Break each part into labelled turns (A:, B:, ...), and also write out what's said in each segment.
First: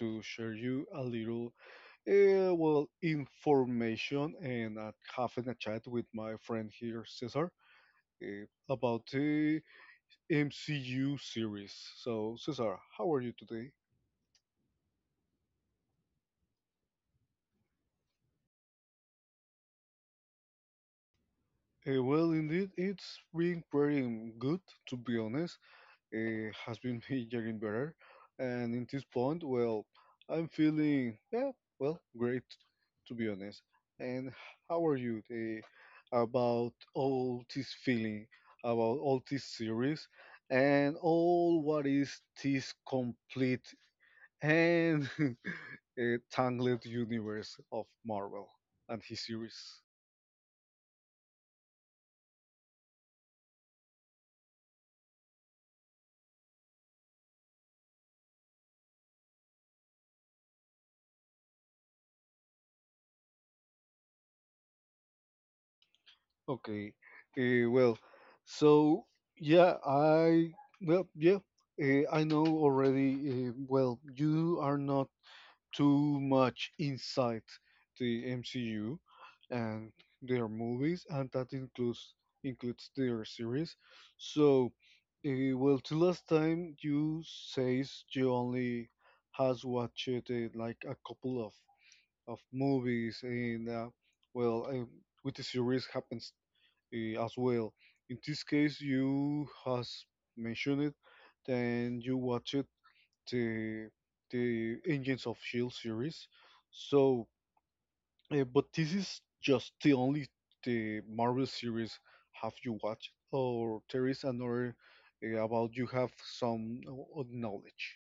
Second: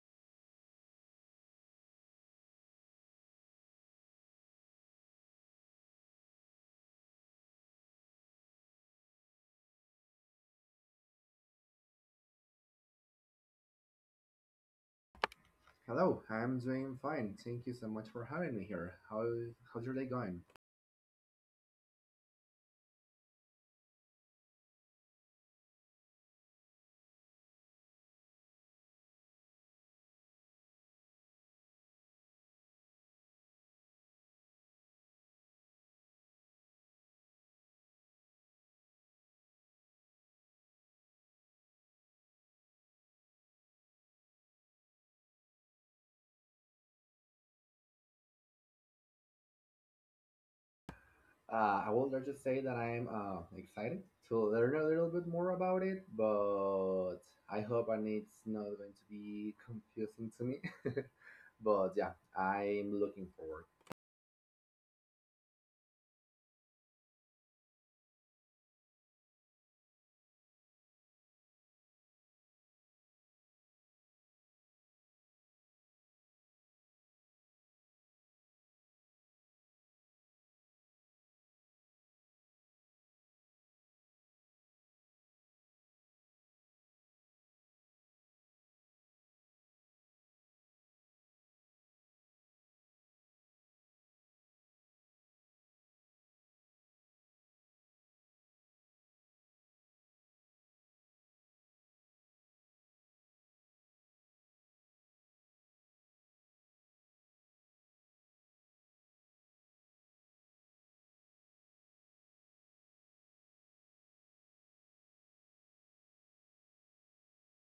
A: to share you a little, information and having a chat with my friend here, Cesar, uh, about the MCU series. So, Cesar, how are you today?
B: Hello, I'm doing fine. Thank you so much for having me here. How's your day going?
A: Indeed, it's been pretty good, to be honest. Has been me getting better, and in this point, well, I'm feeling yeah, well, great to be honest. And how are you about all this feeling, about all this series, and all what is this complete and uh, tangled universe of Marvel and his series?
B: I would like to say that I'm excited to learn a little bit more about it, but I hope and it's not going to be confusing to me. But I'm looking forward.
A: Okay. Uh, well, so yeah, I well yeah, I know already. You are not too much inside the MCU and their movies, and that includes their series. So, the last time you says you only has watched like a couple of movies and well, uh, with the series happens as well. In this case, you has mentioned it, then you watched the the Agents of Shield series. So, but this is just the only the Marvel series have you watched, or there is another about you have some knowledge.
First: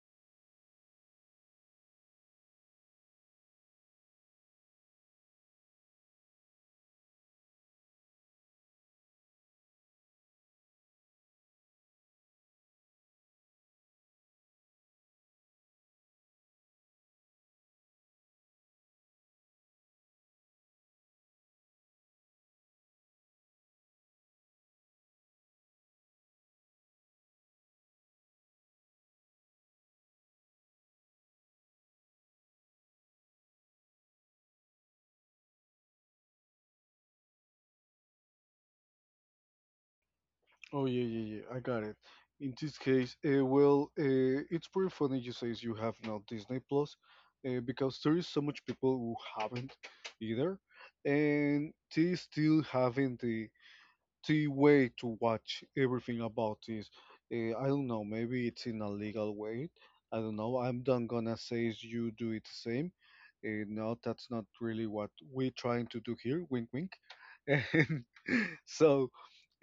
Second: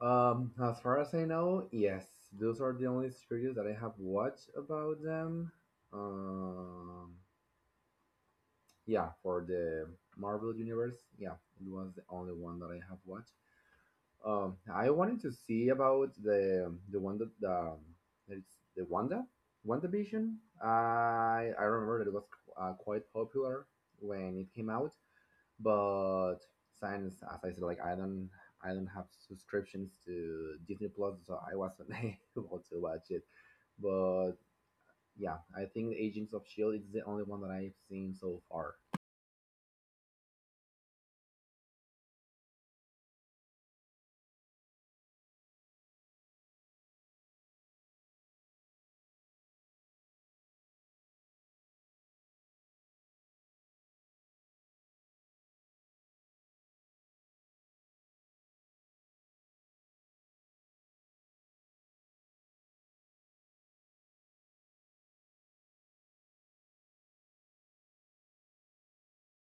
B: As far as I know, yes, those are the only series that I have watched about them. Um, yeah, for the Marvel Universe, yeah, it was the only one that I have watched. I wanted to see about the one that the it's the WandaVision. I remember that it was quite popular when it came out, but since as I said, like I don't have subscriptions to Disney Plus, so I wasn't able to watch it. But yeah, I think Agents of Shield is the only one that I've seen so far.
A: Oh yeah, yeah, yeah, I got it. In this case, it's pretty funny you say you have now Disney Plus, because there is so much people who haven't either, and they still having the way to watch everything about this. I don't know. Maybe it's in a legal way. I don't know. I'm not gonna say you do it the same. No, that's not really what we're trying to do here. Wink, wink. And so,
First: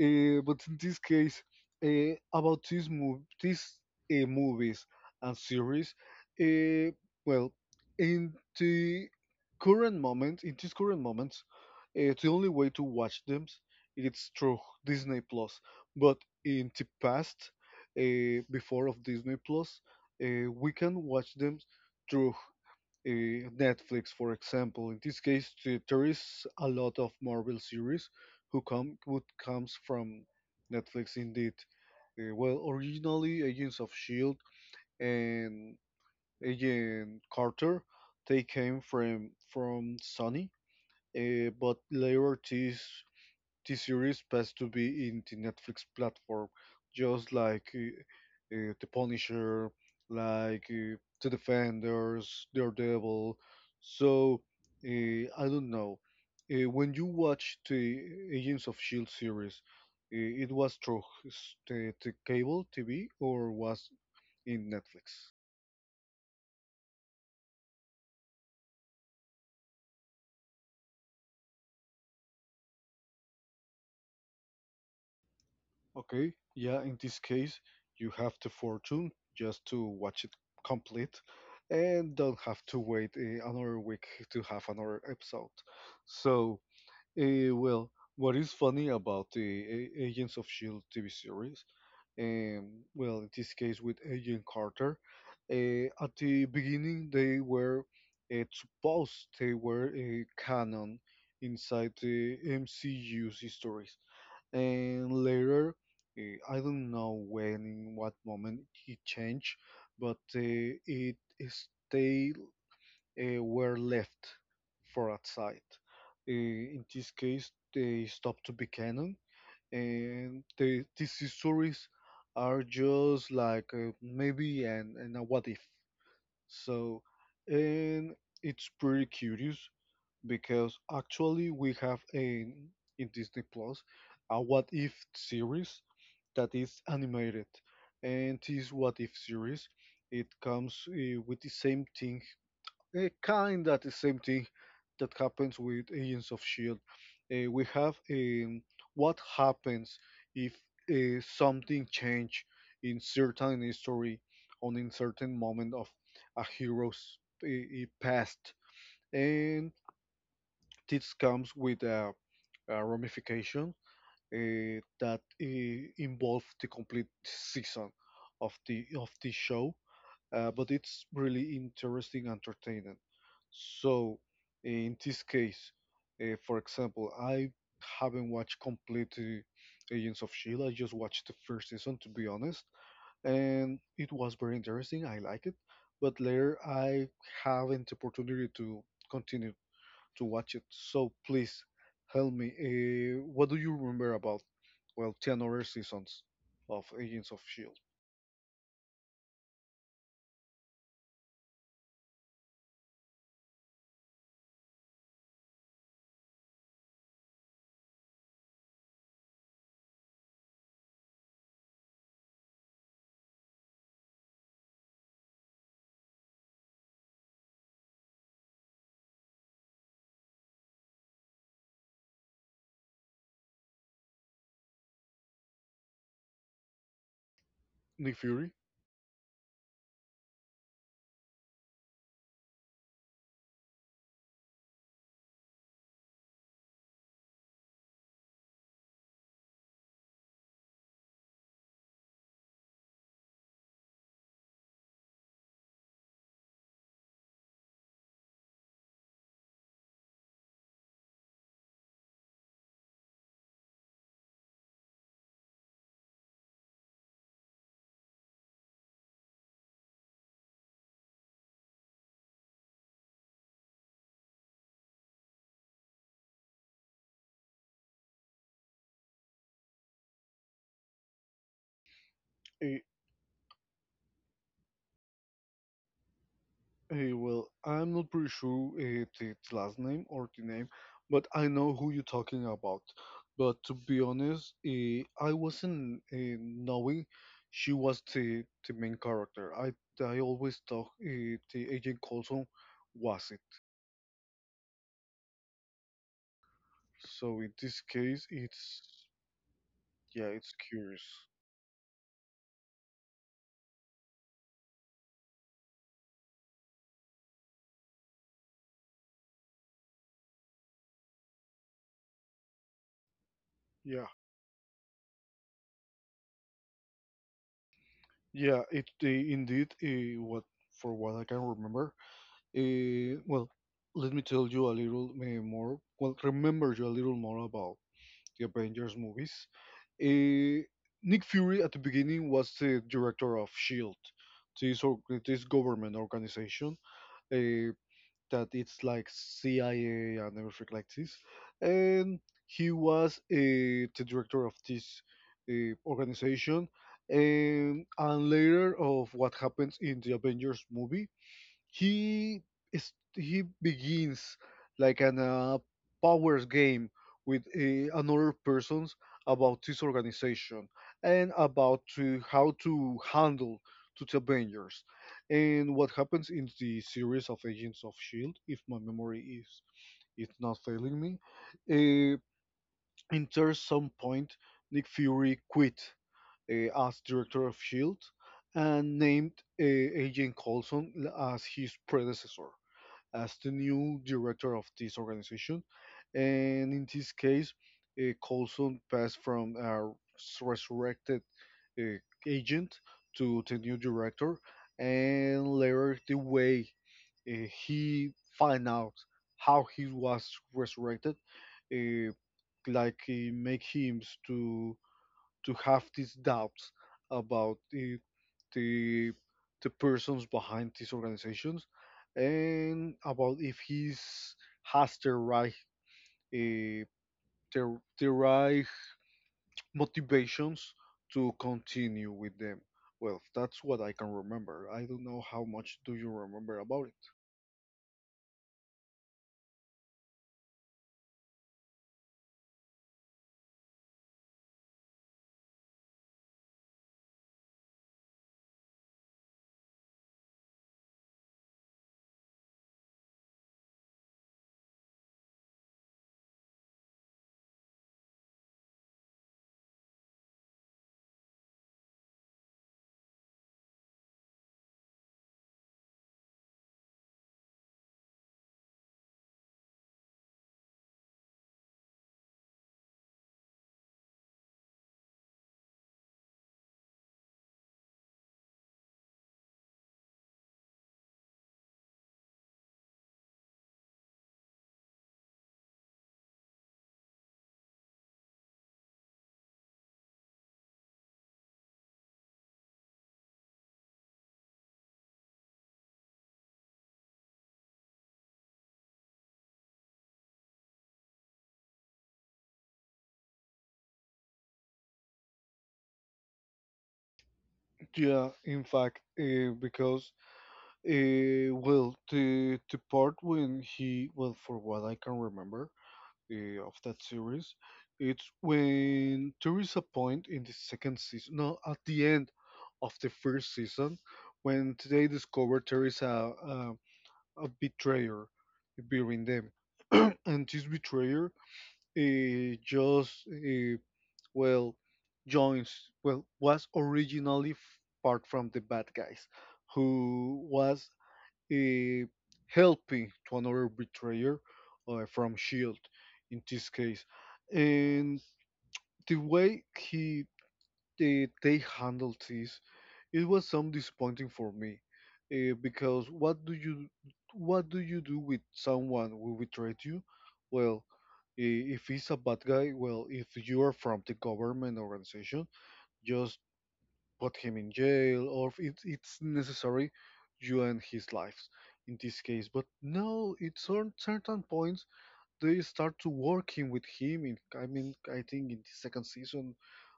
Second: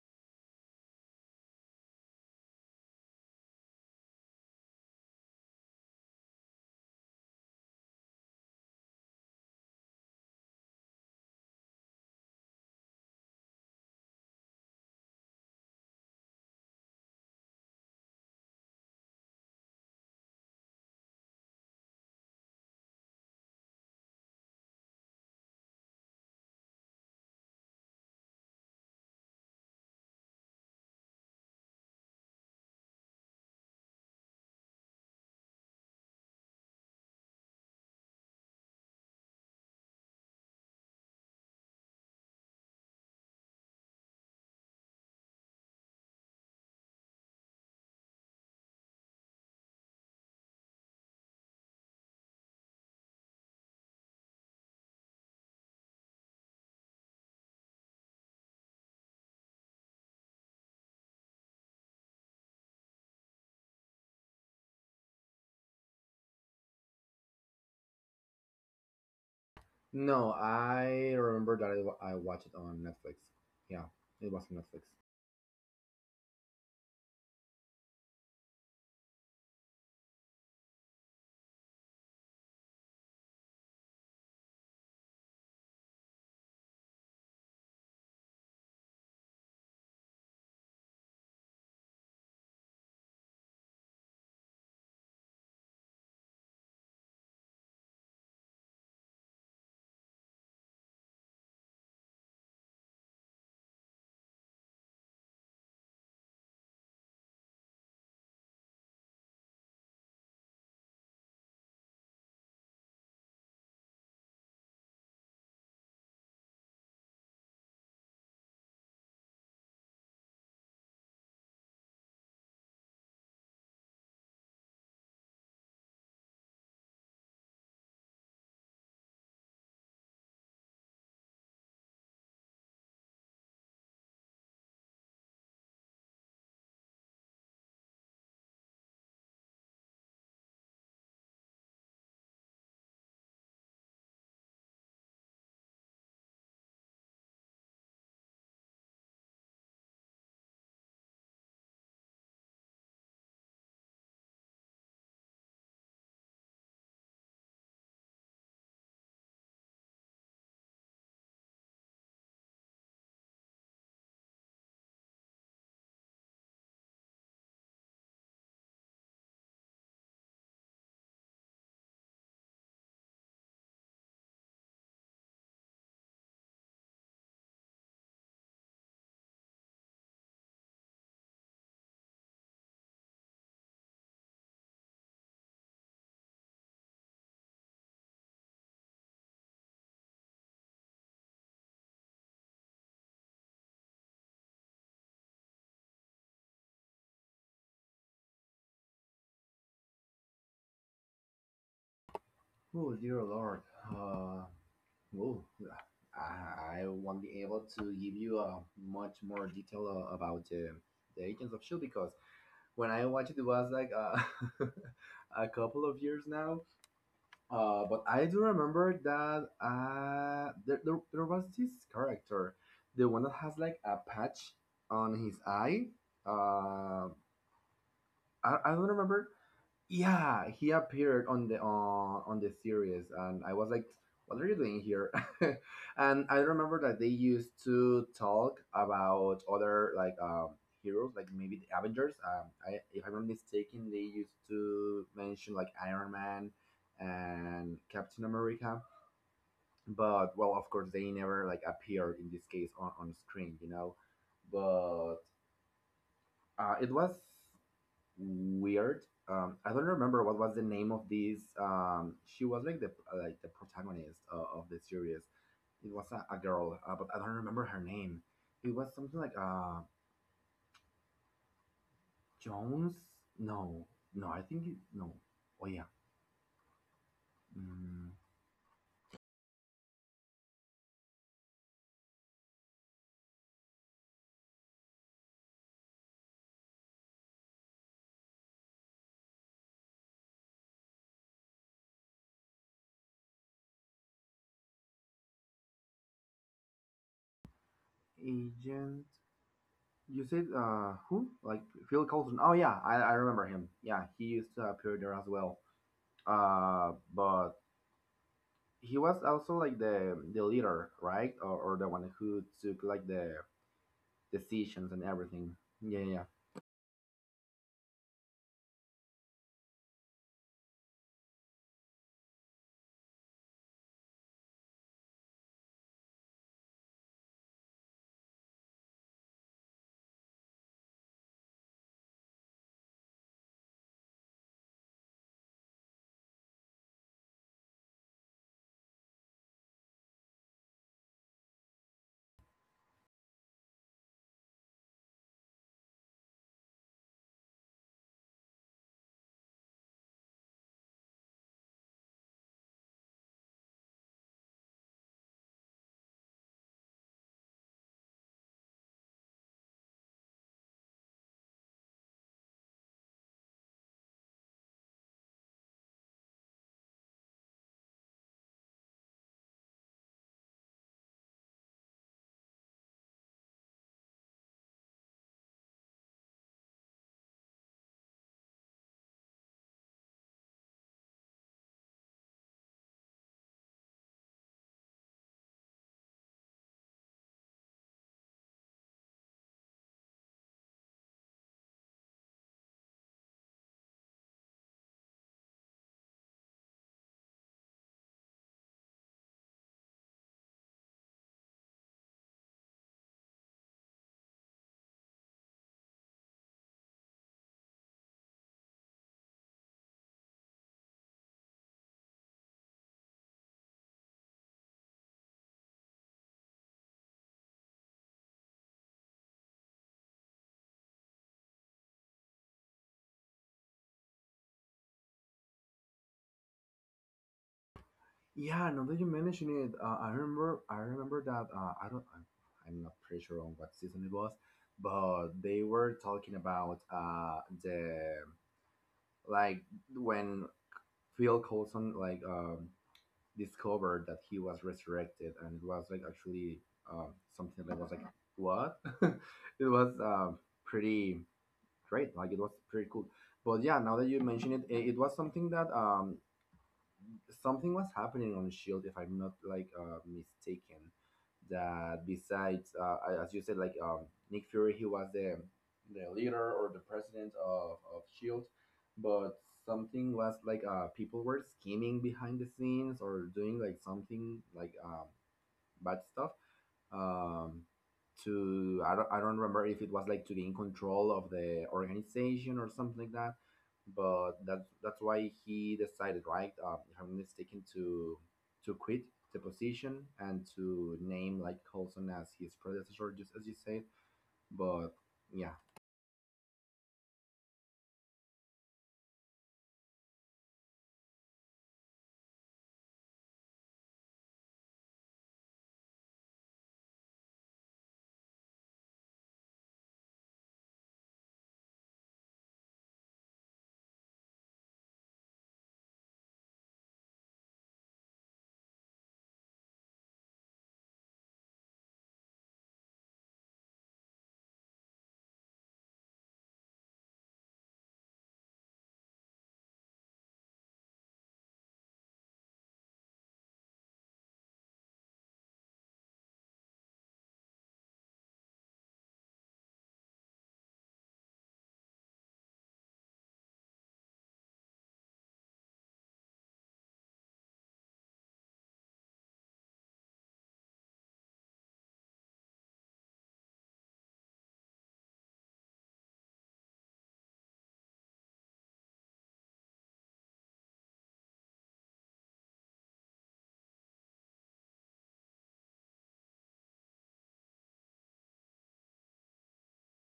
A: but in this case, about this mov these movies and series, uh, well, in the current moment, in this current moment, the only way to watch them it's through Disney Plus. But in the past, before of Disney Plus, we can watch them Netflix, for example. In this case, there is a lot of Marvel series who come would comes from Netflix indeed. Originally Agents of Shield and Agent Carter, they came from Sony, but later this series passed to be in the Netflix platform, just like The Punisher, like The Defenders, Daredevil. So I don't know. When you watch the Agents of Shield series, uh, it was through the cable TV or was in Netflix?
B: No, I remember that I watched it on Netflix. Yeah, it was on Netflix.
A: Okay, yeah, in this case, you have the fortune just to watch it complete and don't have to wait another week to have another episode. So, uh, well, what is funny about the Agents of S.H.I.E.L.D. TV series, in this case with Agent Carter, at the beginning they were supposed they were a canon inside the MCU's history, and later I don't know when in what moment he changed, but they were left for outside. uh, in this case they stopped to be canon, and these histories are just like maybe and a what if. So and it's pretty curious because actually we have a in Disney Plus a what if series that is animated, and this What If series. It comes with kind of the same thing that happens with Agents of Shield. We have what happens if something change in certain history on in certain moment of a hero's past, and this comes with a, ramification that involve the complete season of the show. But it's really interesting, and entertaining. So in this case, for example, I haven't watched complete Agents of Shield. I just watched the first season, to be honest, and it was very interesting. I like it, but later I haven't the opportunity to continue to watch it. So please help me. What do you remember about, well, 10 other seasons of Agents of S.H.I.E.L.D.?
B: Oh dear Lord. Uh, well, I won't be able to give you much more detail about the Agents of Shield because when I watched it, it was like a couple of years now. But I do remember that there was this character, the one that has like a patch on his eye. Uh,
A: Nick Fury.
B: I don't remember yeah, he appeared on the on the series, and I was like, "What are you doing here?" and I remember that they used to talk about other like heroes, like maybe the Avengers. If I'm not mistaken, they used to mention like Iron Man and Captain America, but well, of course, they never like appeared in this case on screen, you know. But it was weird. I don't remember what was the name of this. She was like the protagonist of the series. It was a girl, but I don't remember her name. It was something like Jones.
A: eh,
B: No, no, I think no. Oh yeah,
A: well, I'm
B: mm,
A: not pretty sure the last name or the name, but I know who you're talking about. But to be honest, I wasn't knowing she was the main character. I always thought the Agent Coulson was it. So in this case, it's
B: Agent. You
A: yeah,
B: said
A: it's curious.
B: who? Like Phil Coulson. Oh yeah, I remember him. Yeah, he used to appear there as well. But he was also like the leader, right? Or the one who took like the
A: Yeah,
B: decisions and everything. Yeah, yeah.
A: yeah, it indeed. Eh, what For what I can remember, Uh, well, let me tell you a little more. Well, remember you a little more about the Avengers movies. Uh, Nick Fury at the beginning was the director of Shield, this or this government organization uh, that it's like CIA and everything like this, and he was the director of this organization. And later of what happens in the Avengers movie, he he begins like an powers game with another persons about this organization and about to, how to handle to the Avengers, and what happens in the series of Agents of Shield, if my memory is it's not failing me, uh, in some point Nick Fury quit as director of Shield and named Agent Coulson as his predecessor, as the new director of this organization. And in this case, Coulson passed from a resurrected uh, agent to the new director, and later the way he find out how he was resurrected, uh, make him to have these doubts about the persons behind these organizations, and about if he's has the right uh, the right motivations to continue with them. Well, that's what I can remember. I don't know how much do you remember about it.
B: Yeah, now that you mention it, I remember that I don't I'm not pretty sure on what season it was, but they were talking about the like when Phil Coulson like discovered that he was resurrected, and it was like actually something that was like what? it was pretty great, like it was pretty cool. But yeah, now that you mention it, it was something that something was happening on Shield, if I'm not like mistaken. That besides, as you said, like Nick Fury, he was the leader or the president of Shield, but something was like people were scheming behind the scenes or doing like something like bad stuff. Um, to I don't remember if it was like to gain control of the organization or something like that. But that's why he decided, right? If I'm not mistaken, to quit the position and to name like Coulson as his predecessor, just as you said. But yeah,
A: Yeah, in fact, because the part when he, well, for what I can remember, of that series. It's when there is a point in the second season, no, at the end of the first season, when they discover there is a, a betrayer between them. And this betrayer eh, just, eh, well, joins, well, was originally part from the bad guys, who was eh, helping to another betrayer from Shield in this case. And the way he they handled this, it was some disappointing for me, because what do you do with someone who betrayed you? Well, i- if he's a bad guy, well, if you are from the government organization, just put him in jail, or if it's necessary, you end his life in this case. But no, at certain points, they start to working with him. In, I mean, I think in the second season,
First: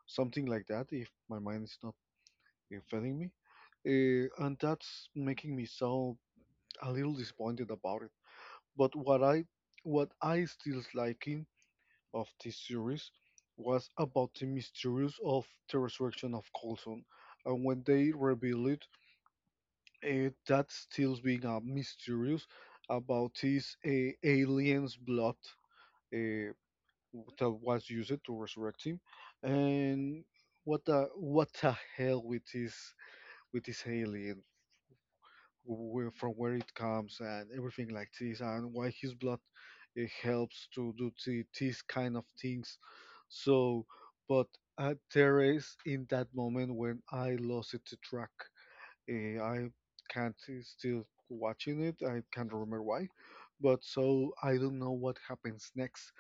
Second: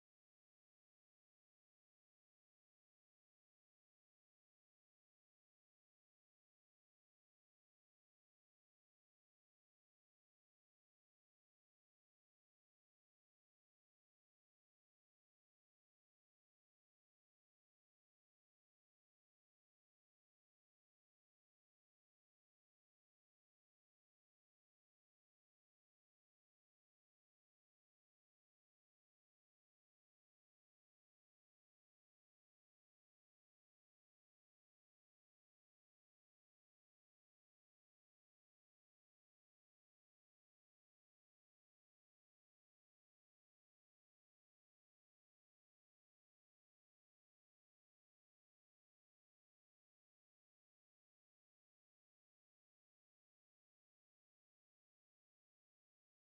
A: something like that, if my mind is not failing me. And that's making me so a little disappointed about it. But what I still liking of this series was about the mysterious of the resurrection of Coulson, and when they reveal it that's still being mysterious about this alien's blood uh, that was used to resurrect him, and what the hell with this alien, where from where it comes and everything like this, and why his blood helps to do these kind of things. So, but there is in that moment when I lost it to track. I can't still watching it. I can't remember why, but so I don't know what happens next.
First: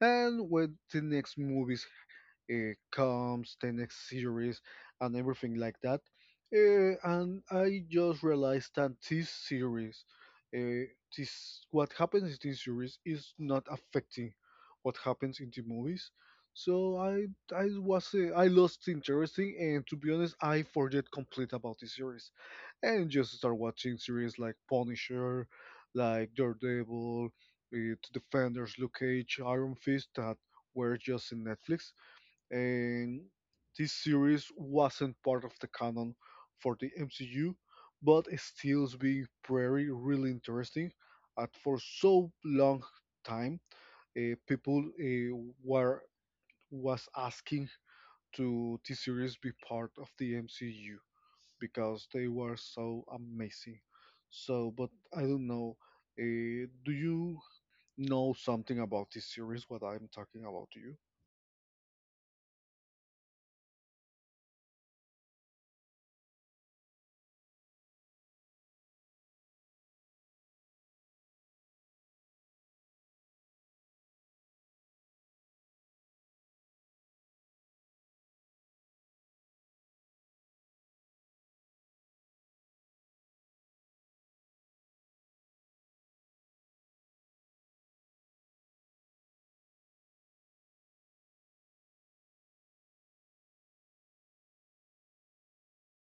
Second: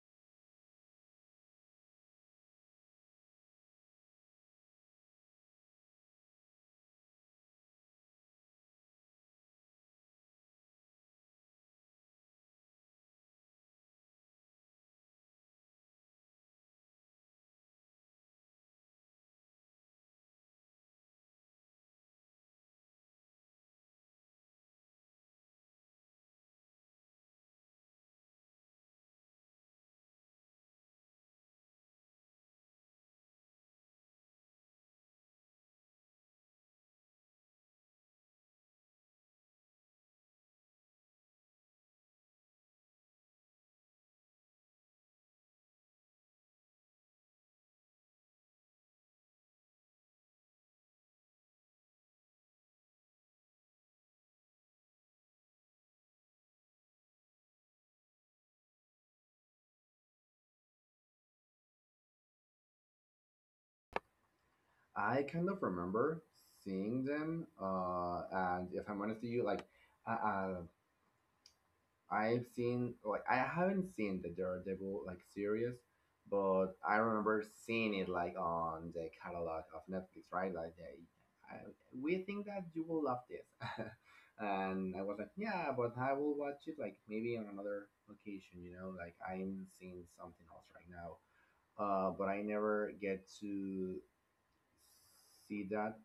A: And when the next movies comes, the next series, and everything like that. And I just realized that this series, uh, this what happens in this series is not affecting what happens in the movies. So I was I lost interest in, and to be honest, I forget complete about the series, and just start watching series like Punisher, like Daredevil, Defenders, Luke Cage, Iron Fist that were just in Netflix. And this series wasn't part of the canon for the MCU, but it still's being very really interesting. And for so long time, eh, people eh, were was asking to this series be part of the MCU because they were so amazing. So, but I don't know. Do you know something about this series? What I'm talking about, do you?
B: I kind of remember seeing them. And if I'm honest with you, like uh, uh, I've seen like I haven't seen the Daredevil like series, but I remember seeing it like on the catalog of Netflix, right? Like we think that you will love this, and I was like, yeah, but I will watch it like maybe on another occasion, you know? Like I'm seeing something else right now, but I never get to see that.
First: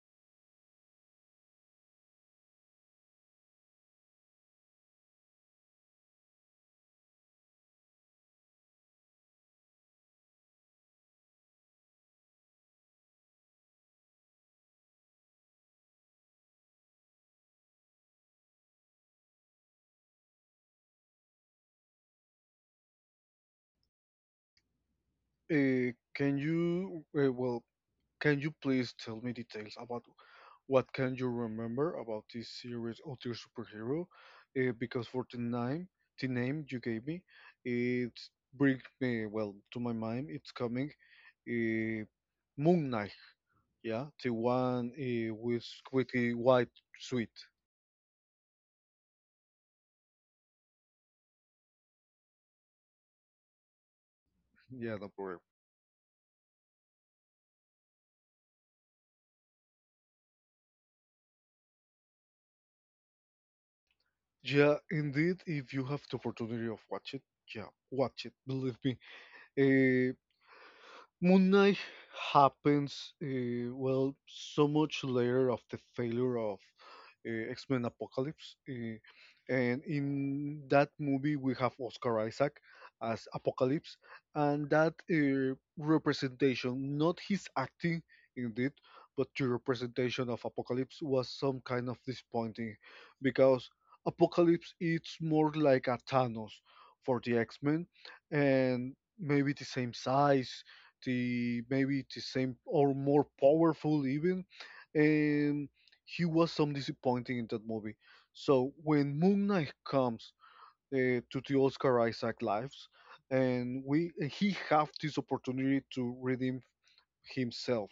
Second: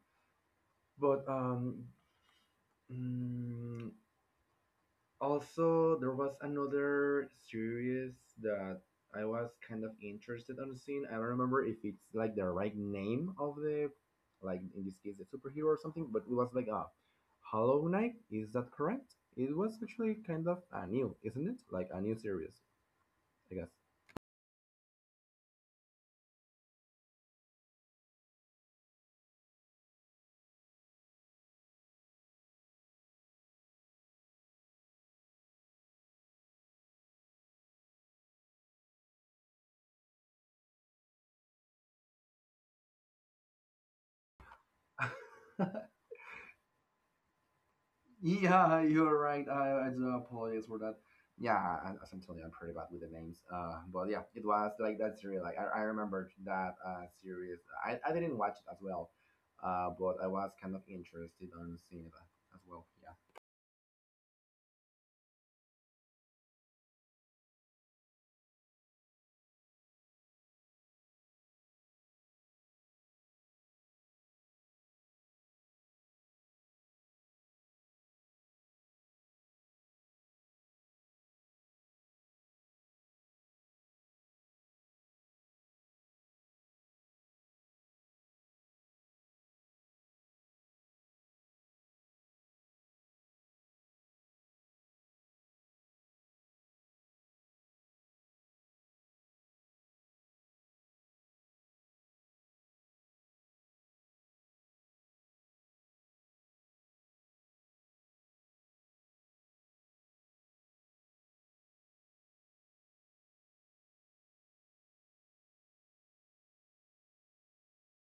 B: But mm, also, there was another series that I was kind of interested on seeing. I don't remember if it's like the right name of the, like in this case, the superhero or something, but it was like a Hollow Knight. Is that correct? It was actually kind of a new, isn't it? Like a new series, I guess.
A: Can you please tell me details about what can you remember about this series of your superhero? Because for the name you gave me, it brings me well to my mind. It's coming, uh, Moon Knight. Yeah, the one with squeaky white sweet.
B: Yeah, you're right. I do apologize for that. Yeah, as I'm telling you, I'm pretty bad with the names. But yeah, it was like
A: Yeah,
B: that
A: do
B: series. Like
A: problem.
B: I remembered that series. I didn't watch it as well, but I was kind of interested on seeing that as well. Yeah.
A: Yeah, indeed, if you have the opportunity of watch it, yeah, watch it. Believe me. Eh, Moon Knight happens, so much later of the failure of X Men Apocalypse. And in that movie, we have Oscar Isaac as Apocalypse, and that representation, not his acting indeed, but the representation of Apocalypse was some kind of disappointing because Apocalypse it's more like a Thanos for the X Men. And maybe the same size, the maybe the same or more powerful even. And he was some disappointing in that movie. So when Moon Knight comes to the Oscar Isaac lives, and he have this opportunity to redeem himself,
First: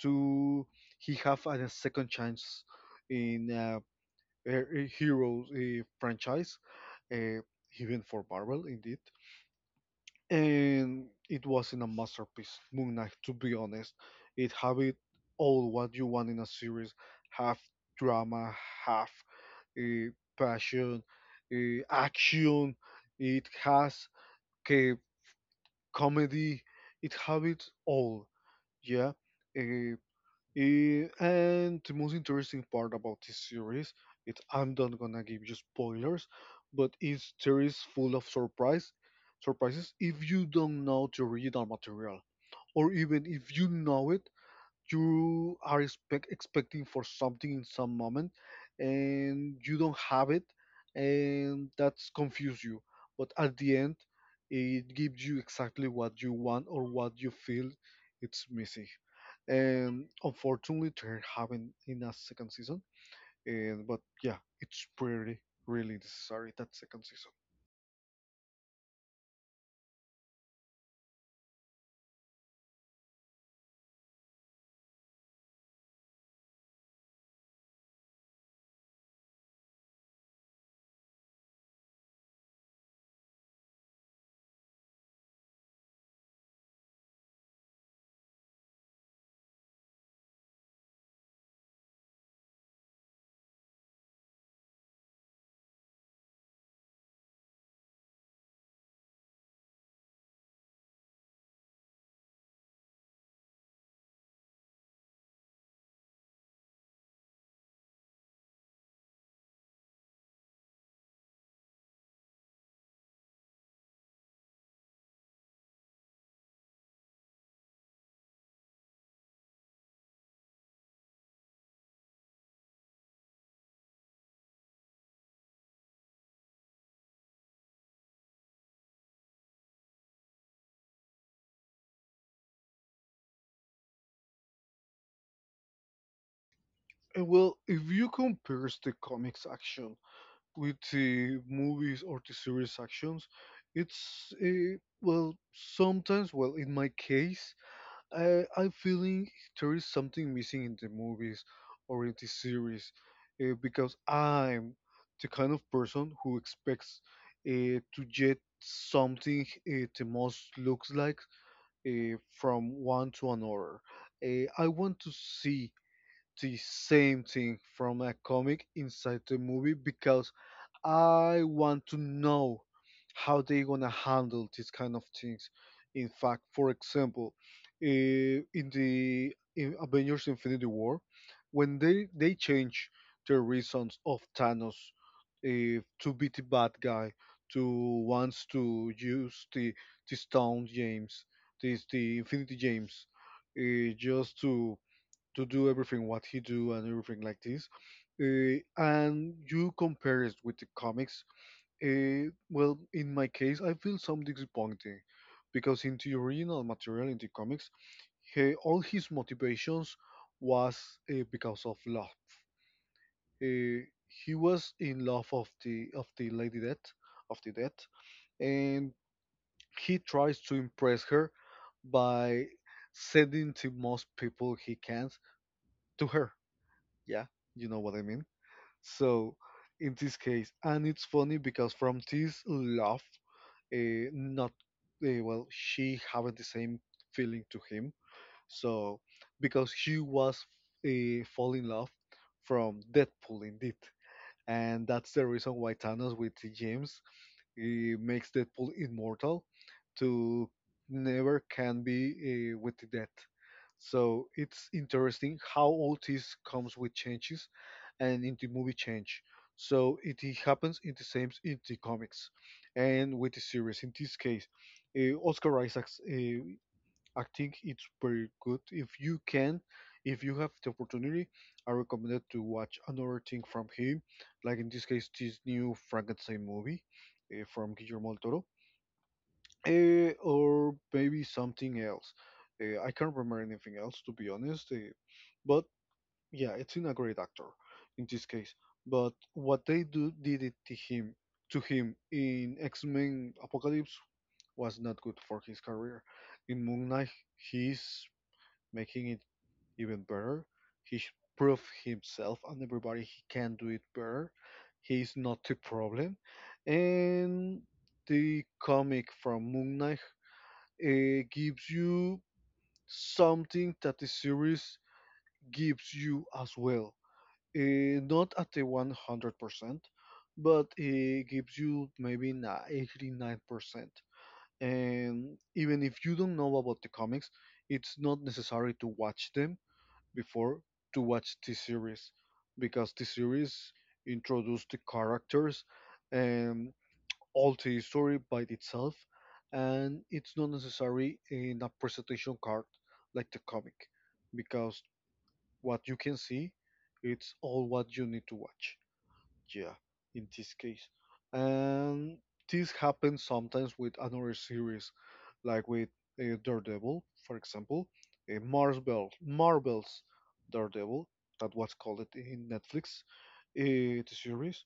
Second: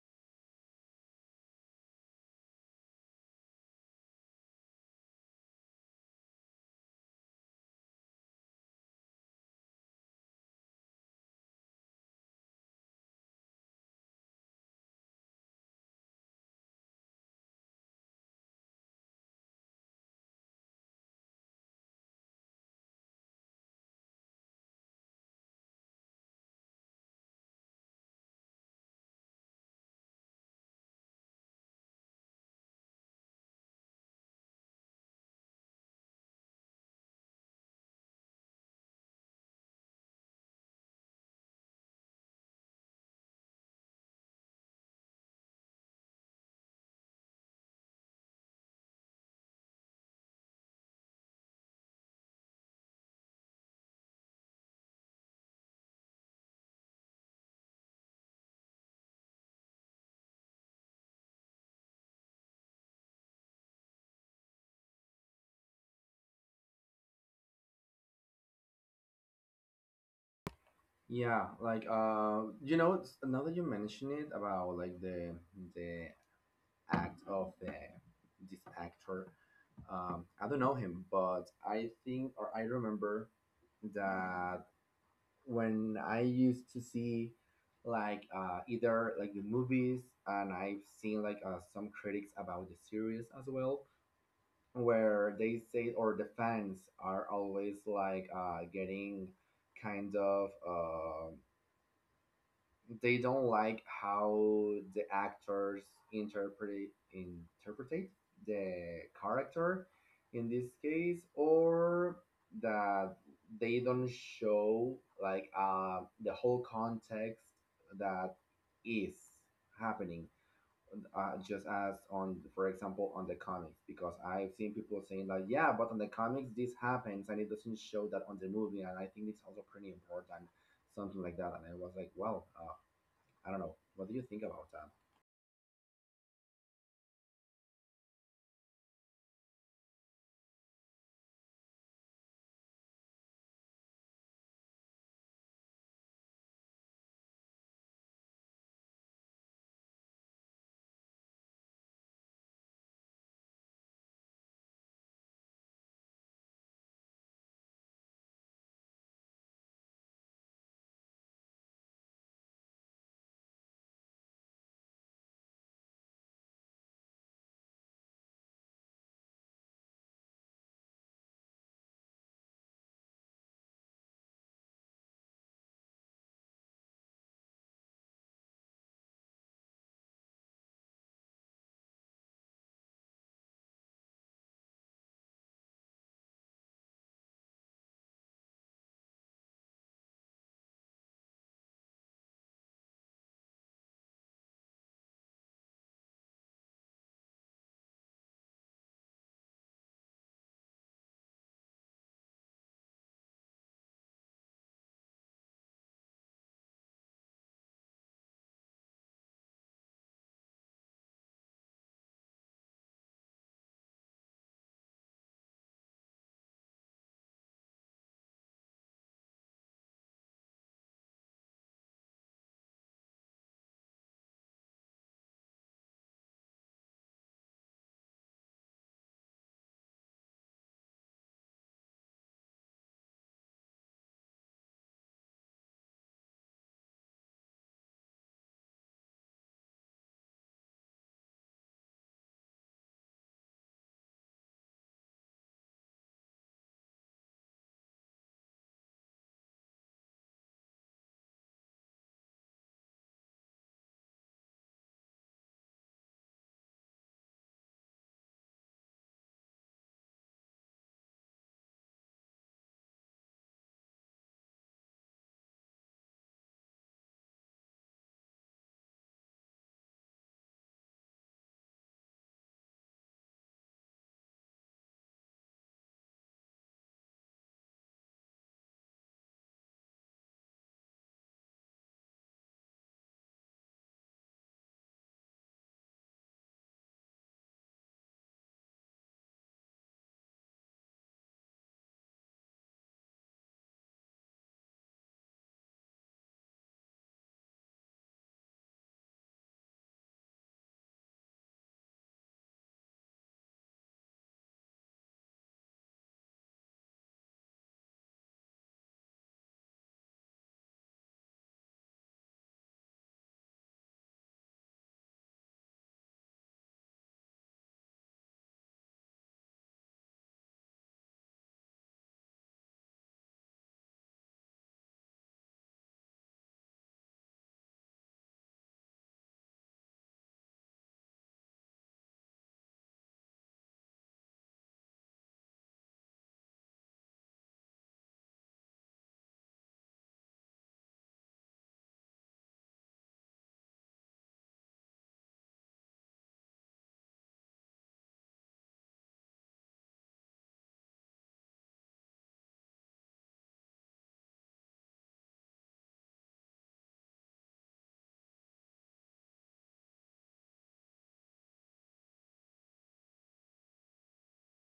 A: to he have a second chance in a hero franchise, uh, even for Marvel indeed. And it wasn't a masterpiece Moon Knight to be honest. It have it all what you want in a series: half drama, half uh, passion, action. It has uh, comedy. It have it all. Yeah. Uh, Eh, and the most interesting part about this series, it I'm not gonna give you spoilers, but it's series full of surprises if you don't know the original material, or even if you know it. You are expecting for something in some moment and you don't have it, and that's confuse you. But at the end, it gives you exactly what you want or what you feel it's missing. And unfortunately they're having in a second season. And but yeah, it's pretty really necessary that second season.
B: Yeah, like you know, it's- now that you mention it about like the act of the this actor, I don't know him, but I think or I remember that when I used to see like either like the movies and I've seen like some critics about the series as well where they say or the fans are always like getting kind of they don't like how the actors interpretate the character in this case or that they don't show like the whole context that is happening just as on for example on the comics, because I've seen people saying like yeah but on the comics this happens and it doesn't show that on the movie, and I think it's also pretty important. Something like that, and I was like well, I don't know. What do you think about that?
A: And well, if you compare the comics action with the movies or the series actions, it's well sometimes well in my case I'm feeling there is something missing in the movies or in the series because I'm the kind of person who expects to get something the most looks like from one to another. I want to see the same thing from a comic inside the movie because I want to know how they gonna handle these kind of things. In fact, for example, in the in Avengers Infinity War, when they change the reasons of Thanos, to be the bad guy, to wants to use the stone James, this the Infinity James, just to do everything what he do and everything like this. And you compare it with the comics. Well, in my case, I feel some disappointing because in the original material in the comics, he, all his motivations was because of love. He was in love of the lady death of the dead, and he tries to impress her by sending the most people he can to her. Yeah, you know what I mean. So in this case, and it's funny because from this love, not well, she having the same feeling to him. So because she was fall in love from Deadpool indeed, and that's the reason why Thanos with James it makes Deadpool immortal to never can be with the death. So it's interesting how all this comes with changes and in the movie change. So it happens in the same in the comics and with the series. In this case, Oscar Isaacs, I think it's pretty good. If you can, if you have the opportunity, I recommend it to watch another thing from him, like in this case, this new Frankenstein movie from Guillermo del Toro, or maybe something else. I can't remember anything else, to be honest. But yeah, it's in a great actor in this case. But what they do did it to him in X Men Apocalypse was not good for his career. In Moon Knight, he's making it even better. He should prove himself and everybody he can do it better. He's not the problem. And the comic from Moon Knight gives you something that the series gives you as well. Not at the 100%, but it gives you maybe an 89%. And even if you don't know about the comics, it's not necessary to watch them before to watch this series because this series introduced the characters and all the story by itself, and it's not necessary in a presentation card like the comic because what you can see it's all what you need to watch, yeah, in this case. And this happens sometimes with another series, like with Daredevil, for example, Marvel's Daredevil, that was called it in Netflix. Uh, the series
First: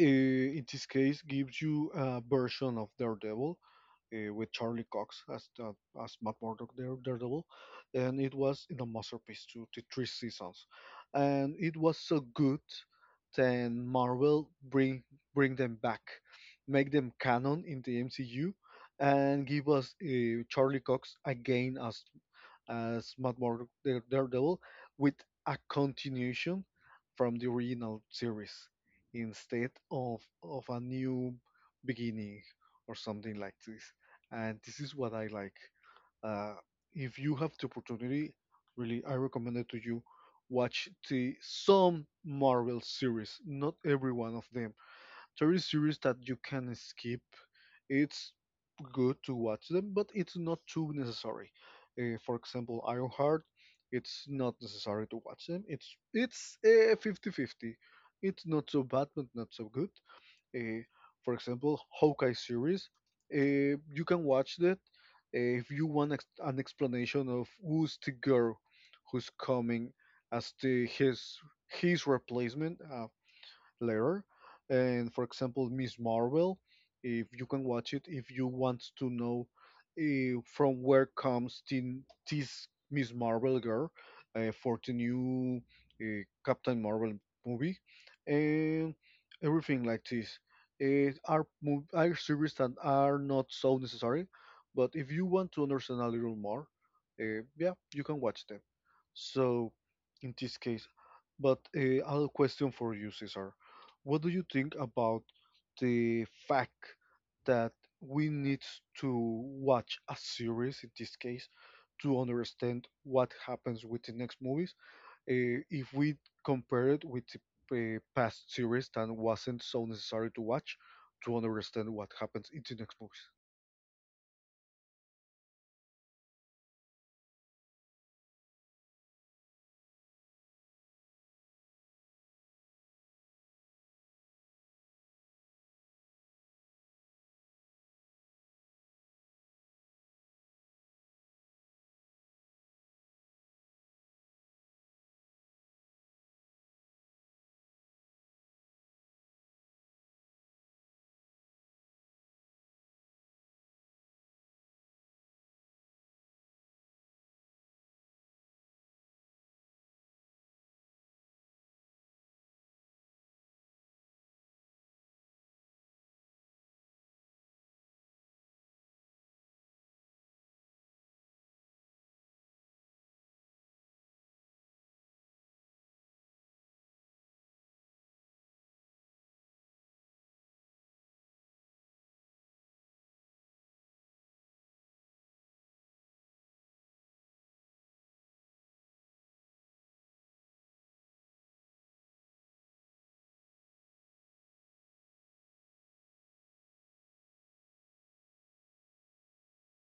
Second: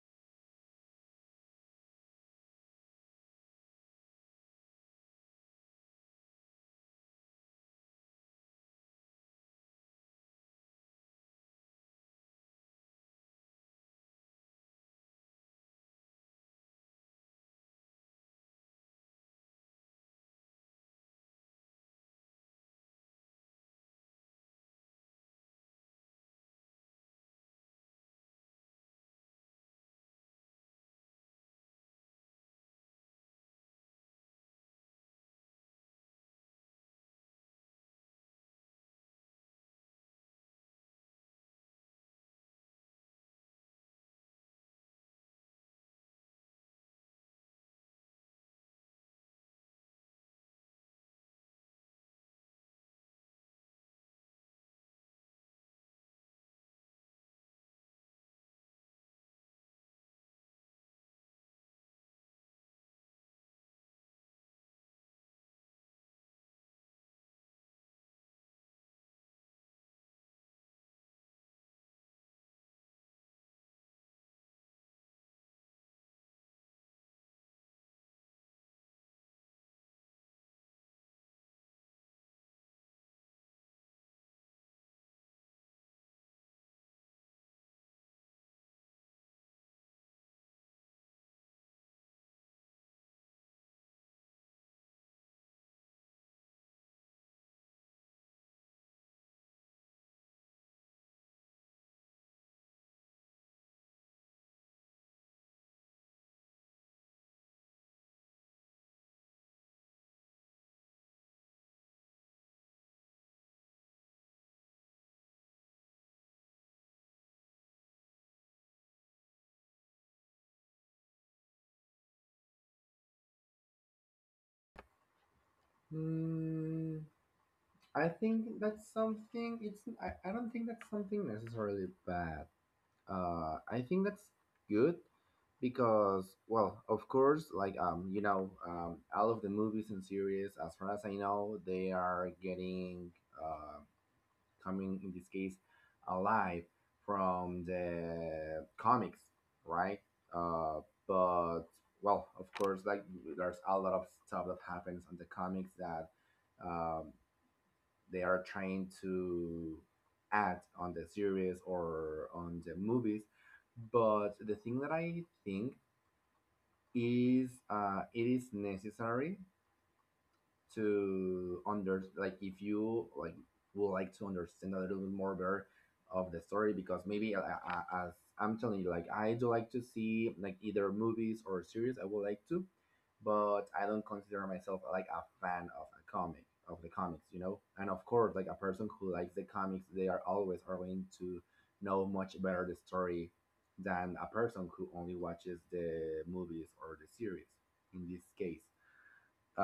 A: in this case gives you a version of Daredevil with Charlie Cox as as Matt Murdock Daredevil, and it was in a masterpiece to the three seasons, and it was so good then Marvel bring them back, make them canon in the MCU, and give us Charlie Cox again as Matt Murdock the Daredevil with a continuation from the original series instead of a new beginning or something like this. And this is what I like. Uh, if you have the opportunity, really, I recommend it to you. Watch the some Marvel series, not every one of them. There is series that you can skip. It's good to watch them, but it's not too necessary. For example, Ironheart, it's not necessary to watch them. It's 50-50. It's not so bad, but not so good. Uh, for example, Hawkeye series, you can watch that if you want an explanation of who's the girl who's coming as the his replacement later. And for example, Miss Marvel, if you can watch it, if you want to know from where comes this Miss Marvel girl for the new Captain Marvel movie, and everything like this. It are are series that are not so necessary, but if you want to understand a little more, yeah, you can watch them. So in this case, but I have question for you, Cesar. What do you think about the fact that we need to watch a series in this case to understand what happens with the next movies? If we compare it with the past series that wasn't so necessary to watch to understand what happens in the next movies.
B: Mm, I think that's something. It's I don't think that's something necessarily bad. I think that's good because, well, of course, like you know, all of the movies and series, as far as I know, they are getting uh coming in this case alive from the comics, right? Uh, but well, of course, like there's a lot of stuff that happens on the comics that um, they are trying to add on the series or on the movies. But the thing that I think is it is necessary to under like if you like would like to understand a little bit more better of the story, because maybe as I'm telling you like I do like to see like either movies or series I would like to, but I don't consider myself like a fan of a comic of the comics, you know, and of course like a person who likes the comics they are always are going to know much better the story than a person who only watches the movies or the series in this case.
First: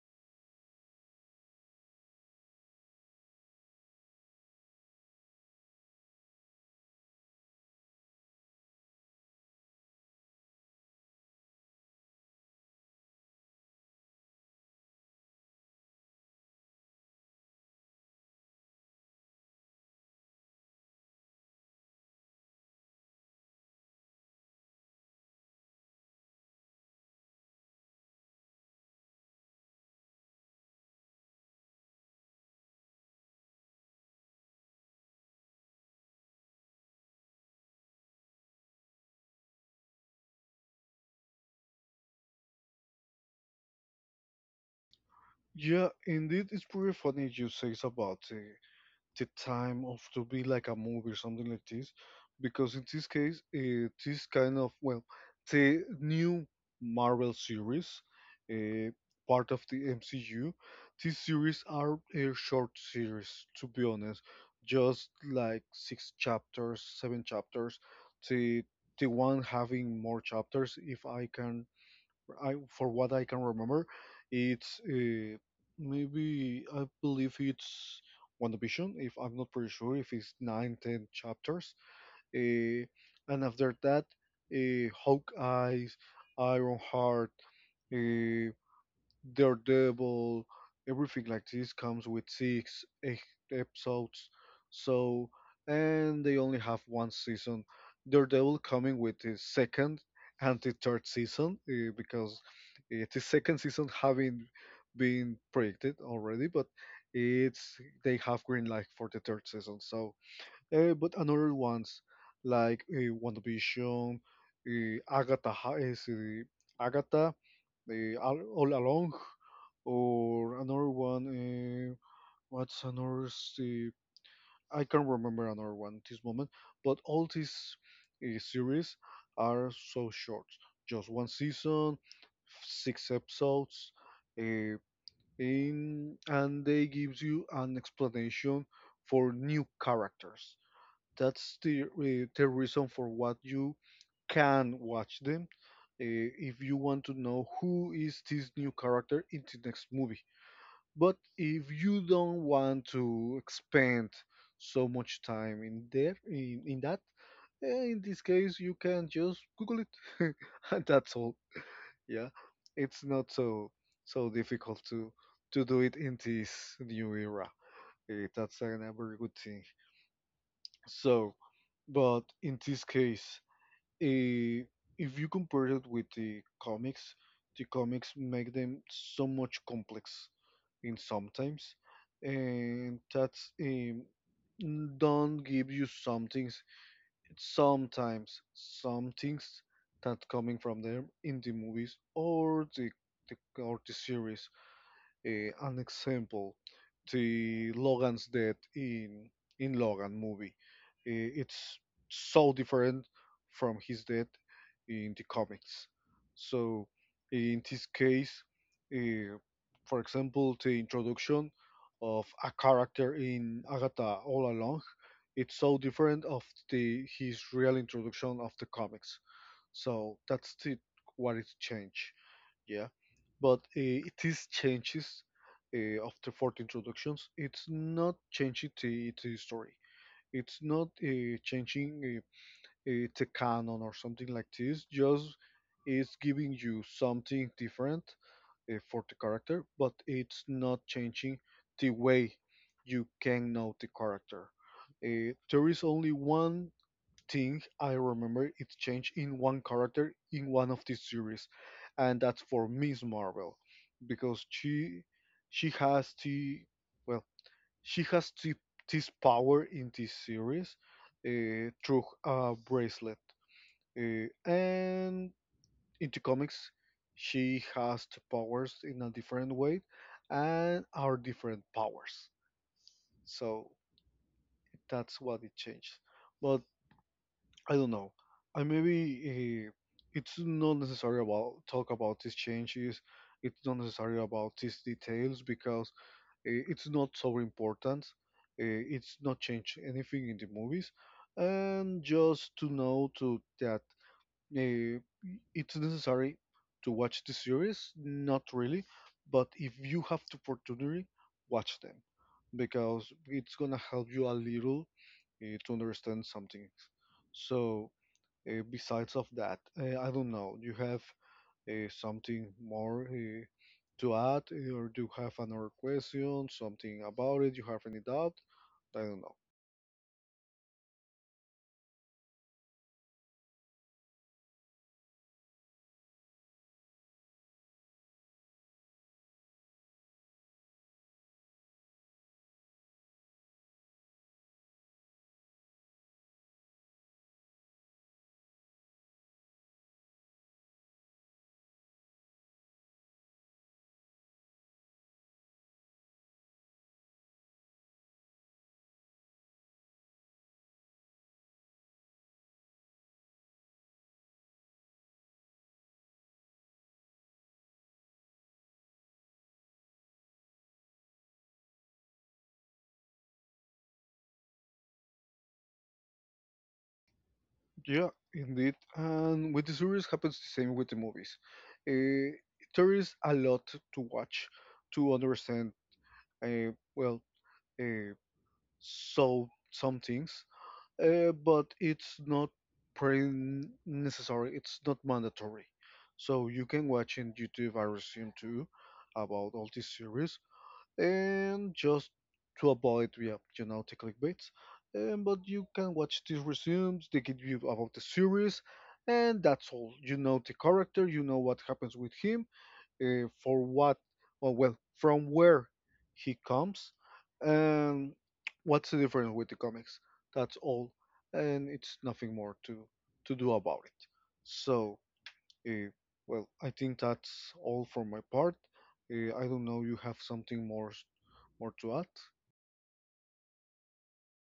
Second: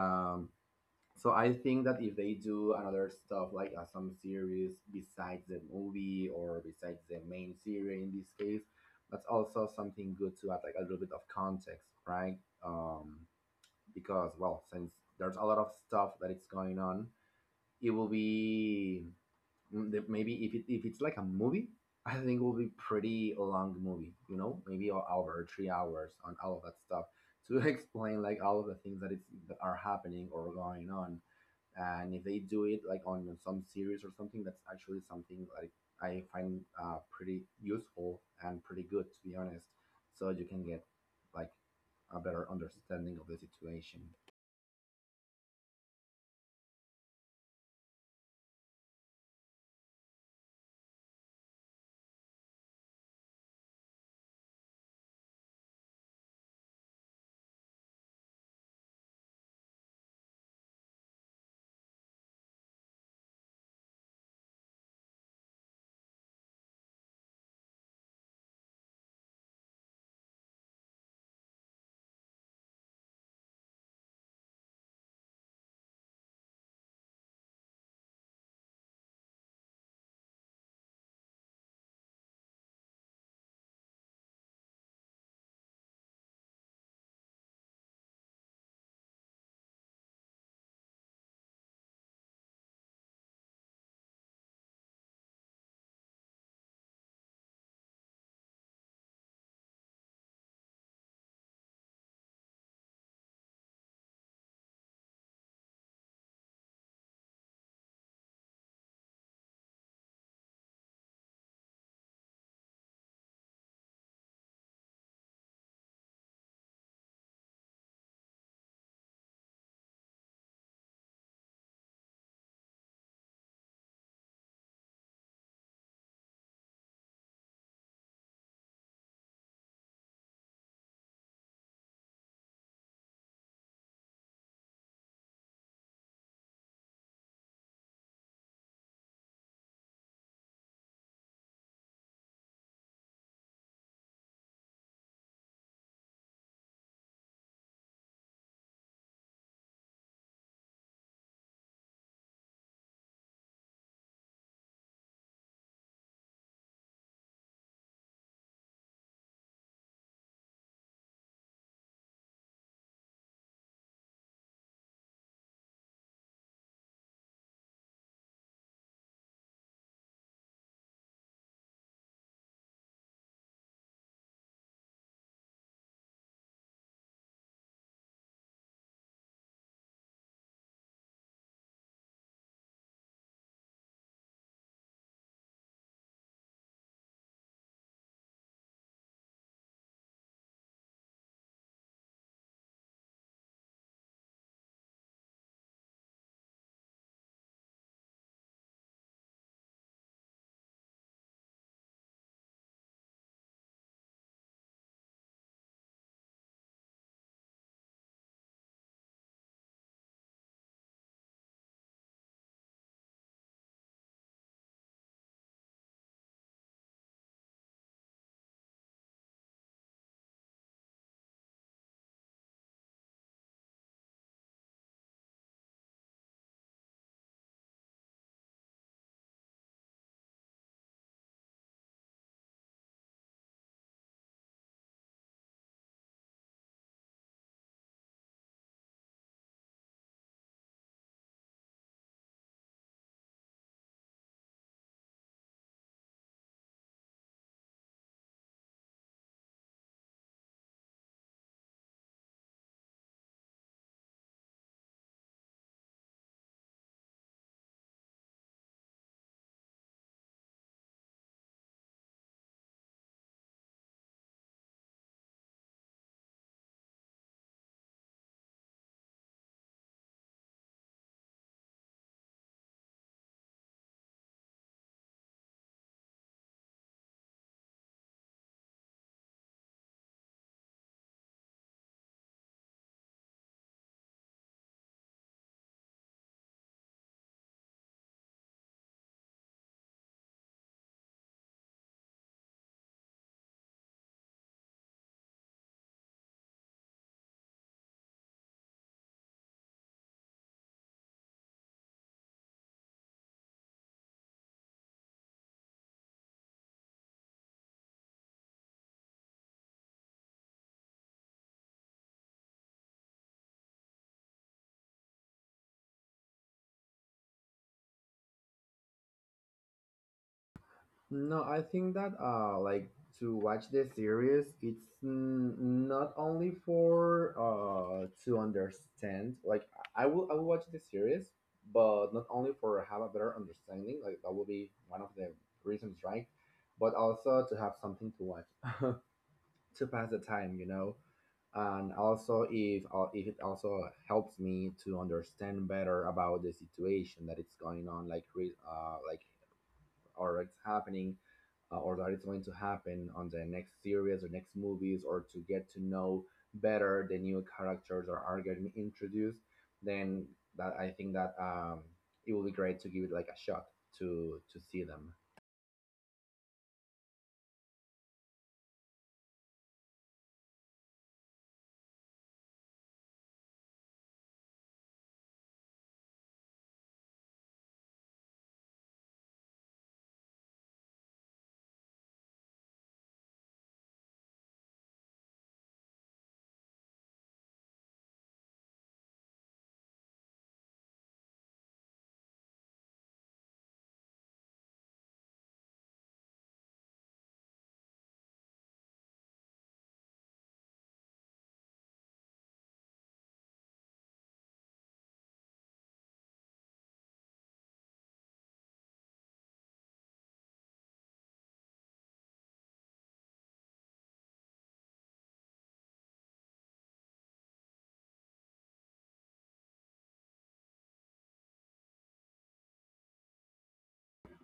B: Um so I think that if they do another stuff like some series besides the movie or besides the main series in this case, that's also something good to add like a little bit of context, right? Um, because well, since there's a lot of stuff that it's going on, it will be maybe if it, if it's like a movie, I think it will be pretty long movie. You know, maybe an hour, 3 hours on all of that stuff to explain like all of the things that it's that are happening or going on. And if they do it like on some series or something, that's actually something like I find pretty useful and pretty good to be honest. So you can get like a better understanding of the situation.
A: Yeah, indeed, it's pretty funny you say about the time of to be like a movie or something like this, because in this case, this kind of well, the new Marvel series, uh, part of the MCU, these series are a short series. To be honest, just like six chapters, seven chapters. The the one having more chapters, if I can I for what I can remember, it's maybe I believe it's WandaVision. If I'm not pretty sure if it's nine, ten chapters. Uh, and after that, Hawkeye, Ironheart, uh, Daredevil, everything like this comes with 6-8 episodes. So, and they only have one season. Daredevil coming with the second and the third season because the second season having been predicted already, but it's they have green light for the third season. So, but another ones like WandaVision, is Agatha, all along or another one. What's another? I can't remember another one at this moment. But all these series are so short, just one season, six episodes, uh, and they gives you an explanation for new characters. That's the reason for what you can watch them if you want to know who is this new character in the next movie. But if you don't want to expend so much time in there in that, in this case you can just Google it and that's all. Yeah. It's not so difficult to do it in this new era. That's a very good thing. So, but in this case, eh, if you compare it with the comics make them so much complex in sometimes, and that's don't give you some things sometimes some things that coming from them in the movies or the series. An example, the Logan's death in Logan movie. It's so different from his death in the comics. So in this case, eh, for example, the introduction of a character in Agatha All Along, it's so different of the his real introduction of the comics. So that's the what it changed. Yeah, but it is changes after 40 introductions. It's not changing the story. It's not changing the canon or something like this. Just it's giving you something different for the character, but it's not changing the way you can know the character. There is only one thing I remember it changed in one character in one of these series, and that's for Miss Marvel, because she has the well she has this power in this series through a bracelet, and in the comics she has the powers in a different way, and are different powers. So that's what it changed. But I don't know. I maybe it's not necessary about talk about these changes. It's not necessary about these details because it's not so important. It's not changed anything in the movies, and just to know to that uh, it's necessary to watch the series. Not really, but if you have the opportunity, watch them because it's gonna help you a little to understand some things. So besides of that, I don't know. Do you have something more to add, or do you have another question, something about it? You have any doubt? I don't know.
B: No, I think that like to watch the series, it's not only for to understand. Like I will watch the series, but not only for have a better understanding. Like that will be one of the reasons, right? But also to have something to watch to pass the time, you know. And also, if it also helps me to understand better about the situation that it's going on, like like or it's happening or that it's going to happen on the next series or next movies, or to get to know better the new characters or are getting introduced, then that I think that it will be great to give it like a shot to see them.
A: Yeah, indeed. And with the series happens the same with the movies. Uh, there is a lot to watch to understand. Well, uh, so some things. But it's not pretty necessary. It's not mandatory. So you can watch in YouTube, I resume too, about all these series, and just to avoid, yeah, the clickbaits. But you can watch these resumes. They give you about the series, and that's all. You know the character. You know what happens with him, for what, or well, from where he comes, and what's the difference with the comics. That's all, and it's nothing more to do about it. So, uh, well, I think that's all for my part. I don't know, you have something more more to add?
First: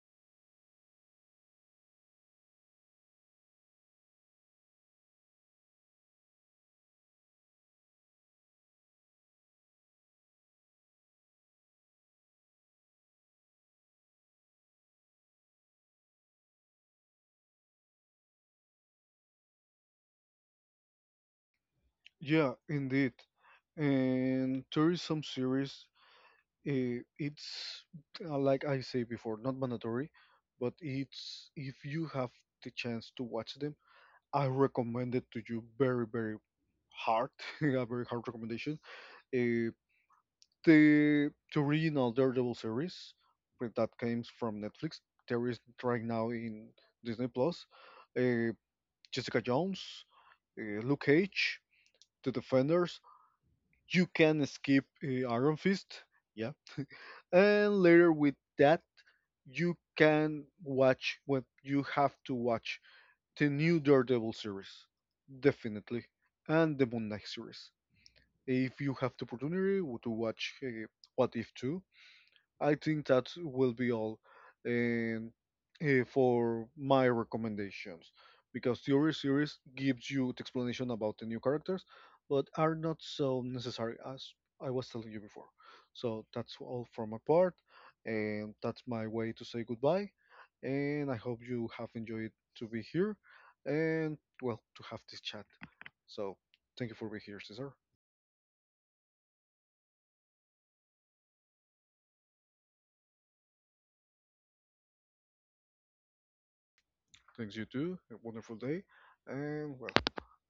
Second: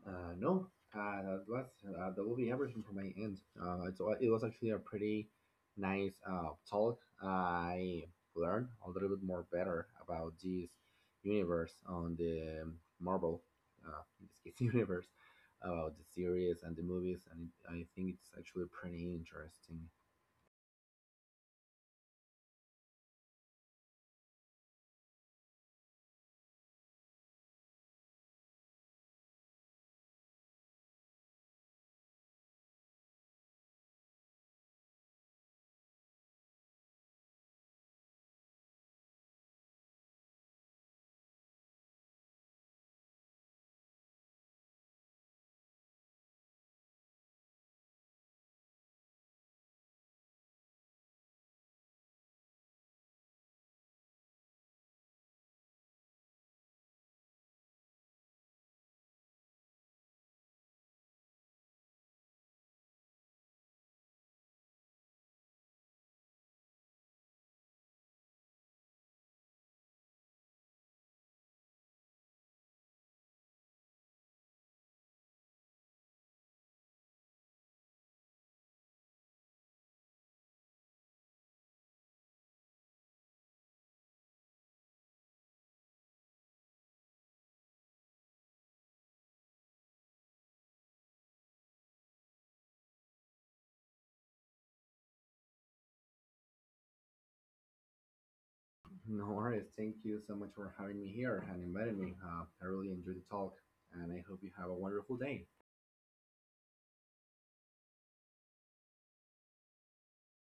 B: No, that was that will be everything from my end. It was actually a pretty nice talk. I learned a little bit more better about this universe on the Marvel, uh, in this case, universe about the series and the movies, and I think it's actually pretty interesting.
A: Yeah, indeed. And there is some series. It's like I say before, not mandatory, but it's if you have the chance to watch them, I recommend it to you very, very hard, a very hard recommendation. Eh, the original Daredevil series but that comes from Netflix. There is right now in Disney Plus. eh, Jessica Jones, Luke Cage, The Defenders. You can skip Iron Fist, yeah. And later with that you can watch what you have to watch. The new Daredevil series, definitely, and the Moon Knight series. If you have the opportunity to watch What If 2, I think that will be all um, for my recommendations because theory series gives you the explanation about the new characters, but are not so necessary as I was telling you before. So that's all from my part, and that's my way to say goodbye. And I hope you have enjoyed to be here, and well to have this chat. So thank you for being here, Cesar.
B: No worries. Thank you so much for having me here and inviting me. I really enjoyed the talk, and I hope you have a wonderful day.
A: Thanks, you too. A wonderful day. And well,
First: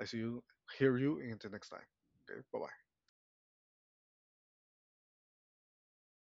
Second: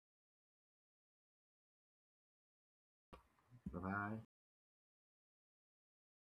A: I see you, hear you in the next time. Okay, bye bye.
B: Bye bye.